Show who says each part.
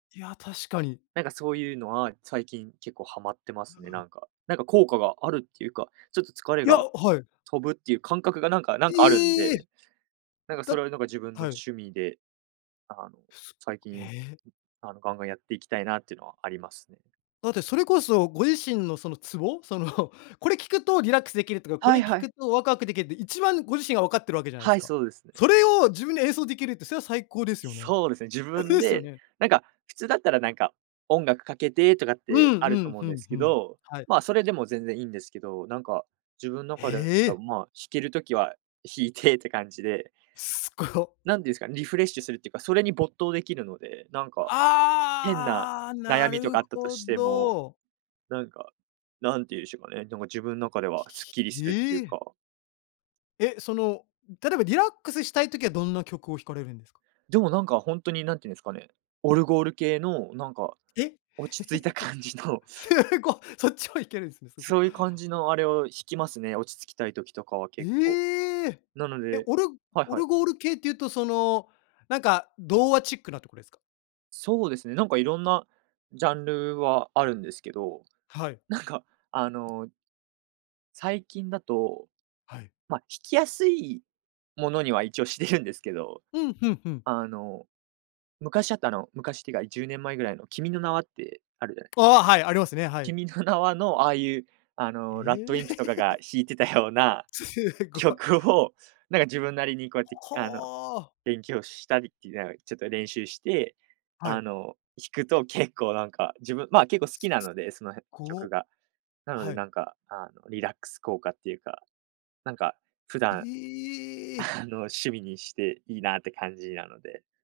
Speaker 1: いや、確かに。
Speaker 2: なんかそういうのは、最近結構ハマってますね、なんか、なんか効果があるっていうか、ちょっと疲れ
Speaker 1: いや、
Speaker 2: が
Speaker 1: あ、はい。
Speaker 2: 飛ぶっていう感覚がなんかなん
Speaker 1: い
Speaker 2: かあるん
Speaker 1: え。う
Speaker 2: で、なんかそ
Speaker 1: だ
Speaker 2: れをなんか自分の
Speaker 1: はい。
Speaker 2: 趣味で、あの、
Speaker 1: ふす
Speaker 2: 最近、う
Speaker 1: え。
Speaker 2: あの、ガンガンやっていきたいなっていうのはありますね。
Speaker 1: だってそれこそご自身のそのツボ、そのこれ聞くとリラックスできるとか、こ
Speaker 2: は
Speaker 1: れ
Speaker 2: い
Speaker 1: 聞
Speaker 2: は
Speaker 1: く
Speaker 2: い。
Speaker 1: とワクワクでけで、一番ご自身がわかってるわけじゃない
Speaker 2: は
Speaker 1: す
Speaker 2: い、
Speaker 1: か。
Speaker 2: そうですね。
Speaker 1: それを自分で演奏できるってそれは最高ですよね。
Speaker 2: そうですね、自
Speaker 1: ふ
Speaker 2: 分
Speaker 1: う、すよ
Speaker 2: で、
Speaker 1: ね。
Speaker 2: なんか普通だったらなんか、音楽かけてとかっ
Speaker 1: うん
Speaker 2: てある
Speaker 1: う
Speaker 2: と
Speaker 1: ん、
Speaker 2: 思う
Speaker 1: ふ
Speaker 2: んで
Speaker 1: ん
Speaker 2: す
Speaker 1: ふ
Speaker 2: け
Speaker 1: ん。
Speaker 2: ど、
Speaker 1: はい。
Speaker 2: まあ、それでも全然いいんですけど、なんか、自分中で、
Speaker 1: へ
Speaker 2: あ、
Speaker 1: え。
Speaker 2: まあしける時は弾いてって感じで。
Speaker 1: すご。
Speaker 2: なんていうんすか、リフレッシュするっていうか、それに没頭できるので、なんか、変な
Speaker 1: ああ、な
Speaker 2: 悩みと
Speaker 1: る
Speaker 2: かあったと
Speaker 1: ほ
Speaker 2: しても、
Speaker 1: ど。
Speaker 2: なんか、なんて言うしょかね、でも自分中では
Speaker 1: ひひ
Speaker 2: すっ
Speaker 1: ひ
Speaker 2: きり
Speaker 1: ひ、
Speaker 2: するって
Speaker 1: へ
Speaker 2: いう
Speaker 1: え。
Speaker 2: か。
Speaker 1: え、その、うん、例えばリラックスしたいときはどんな曲を弾かれるんですか？
Speaker 2: でもなんか、ほんとに何ていうんすかね、オルゴール系のなんか、
Speaker 1: え、
Speaker 2: 落ち着いた 感じの。
Speaker 1: すご、そっちも弾けるんすね、すご。
Speaker 2: そういう感じのあれを弾きますね、落ち着きたい時とかは結構。
Speaker 1: ええ。
Speaker 2: なの
Speaker 1: え、
Speaker 2: で
Speaker 1: オルゴ
Speaker 2: はい
Speaker 1: オ
Speaker 2: は
Speaker 1: ル
Speaker 2: い。
Speaker 1: ゴール系っていうとその、なんか童話チックなとこですか？
Speaker 2: そうですね、なんかいろんなジャンルはあるんですけど、
Speaker 1: はい。
Speaker 2: なんか、あの最近だと、
Speaker 1: はい。
Speaker 2: まあ、弾きやすいものには一応してるんですけど
Speaker 1: うん、ふんふん。
Speaker 2: あの、昔あった、あの、昔っていうか10年前ぐらいの君の名はってあるじゃない？
Speaker 1: ああ、はい、ありますね、はい。
Speaker 2: 君の名はのああいう、あの、
Speaker 1: え
Speaker 2: RADWIMPS とか
Speaker 1: え。
Speaker 2: が 弾いてたような
Speaker 1: すごい。
Speaker 2: 曲を、なんか自分なりにこうやって、あの、
Speaker 1: ほあ。
Speaker 2: 勉強したりてあおいちょっと練習して、
Speaker 1: は
Speaker 2: あ
Speaker 1: い。
Speaker 2: の、弾くと結構なんか、自分、まあ、結構好
Speaker 1: す
Speaker 2: き
Speaker 1: す
Speaker 2: なので、その辺曲
Speaker 1: こ
Speaker 2: が。な
Speaker 1: あ、
Speaker 2: ので
Speaker 1: はい。
Speaker 2: なんか、あの、リラックス効果っていうか、なんか普段、
Speaker 1: ええ！
Speaker 2: あの、趣味にしていいなって感じなので。